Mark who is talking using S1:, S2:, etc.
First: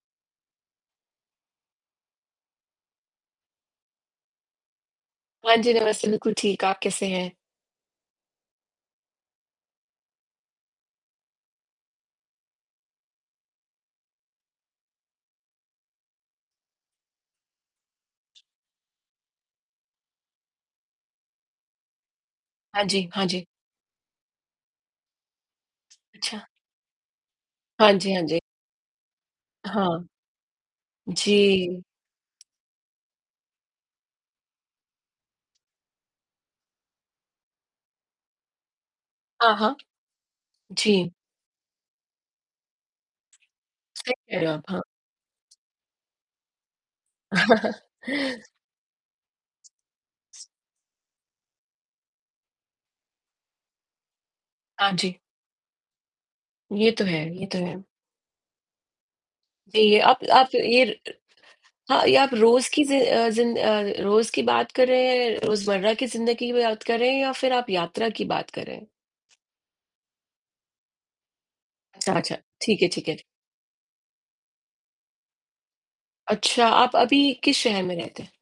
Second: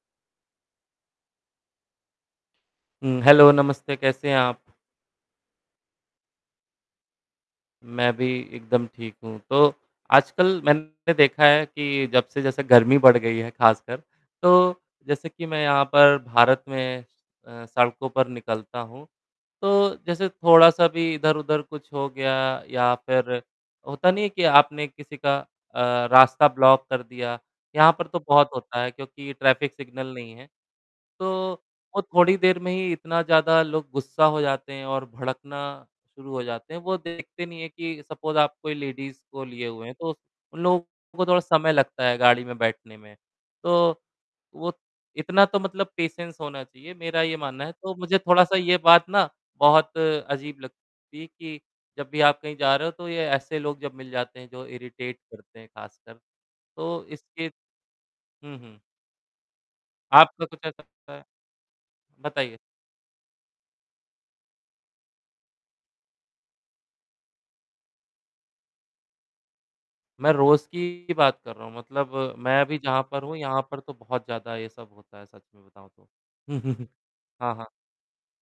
S1: हुँ, hello नमस्ते कैसे हैं आप?
S2: हाँ जी, नमस्ते, बिल्कुल ठीक है, आप कैसे हैं?
S1: मैं भी एकदम ठीक हूँ, तो आजकल मैंने देखा है कि जब से जैसे गर्मी बढ़ गई है ख़ासकर, तो जैसे कि मैं यहाँ पर भारत में अ, सड़कों पर निकलता हूँ। तो जैसे थोड़ा-सा भी इधर-उधर कुछ हो गया
S2: हाँ
S1: या
S2: जी, हाँ
S1: फिर
S2: जी।
S1: होता नहीं है कि आपने किसी का अ,
S2: अच्छा।
S1: रास्ता ब्लॉक कर दिया?
S2: हाँ
S1: यहाँ पर
S2: जी,
S1: तो
S2: हाँ जी।
S1: बहुत होता है, क्योंकि ट्रैफ़िक
S2: हाँ।
S1: सिग्नल नहीं है। तो,
S2: जी।
S1: वो थोड़ी देर में ही इतना ज़्यादा लोग गुस्सा हो जाते हैं और भड़कना शुरू हो जाते हैं, वो देखते नहीं है कि सपोज़ आप कोई लेडीज़ को
S2: हाँ,
S1: लिए
S2: हाँ।
S1: हुए हैं, तो स उन लोगों
S2: जी।
S1: को थोड़ा समय लगता है गाड़ी में बैठने में। तो,
S2: सही कह रहे हो आप,
S1: वो
S2: हाँ।
S1: इतना तो मतलब पेशेंस होना चाहिए, मेरा ये मानना है तो मुझे थोड़ा-सा ये बात ना बहुत अजीब लगती है कि जब भी आप कहीं जा रहे हो, तो ये ऐसे लोग जब मिल जाते हैं, जो
S2: हाँ जी।
S1: इरिटेट करते हैं ख़ासकर।
S2: ये तो
S1: तो
S2: है ये
S1: इसके
S2: तो है।
S1: हुँ, हुँ।
S2: जी, आप
S1: आपका
S2: आप
S1: कुछ ऐसा
S2: ये र अ,
S1: लगता है?
S2: हाँ या आप
S1: बताइए।
S2: रोज़ की ज़ि अ, ज़िन अ, रोज़ की बात कर रहें हैं, रोज़मर्रा की ज़िंदगी की बात कर रहें हैं या फिर आप यात्रा की बात कर रहें हैं?
S1: मैं रोज़ की ही बात कर रहा हूँ
S2: ता
S1: मतलब
S2: अच्छा,
S1: मैं भी
S2: ठीक है,
S1: जहाँ
S2: ठीक है। ठि
S1: पर हूँ, यहाँ पर तो बहुत ज़्यादा ये सब होता है सच में बताऊँ तो।
S2: अच्छा, आप अभी
S1: हाँ,
S2: किस
S1: हाँ।
S2: शहर में रहते हैं?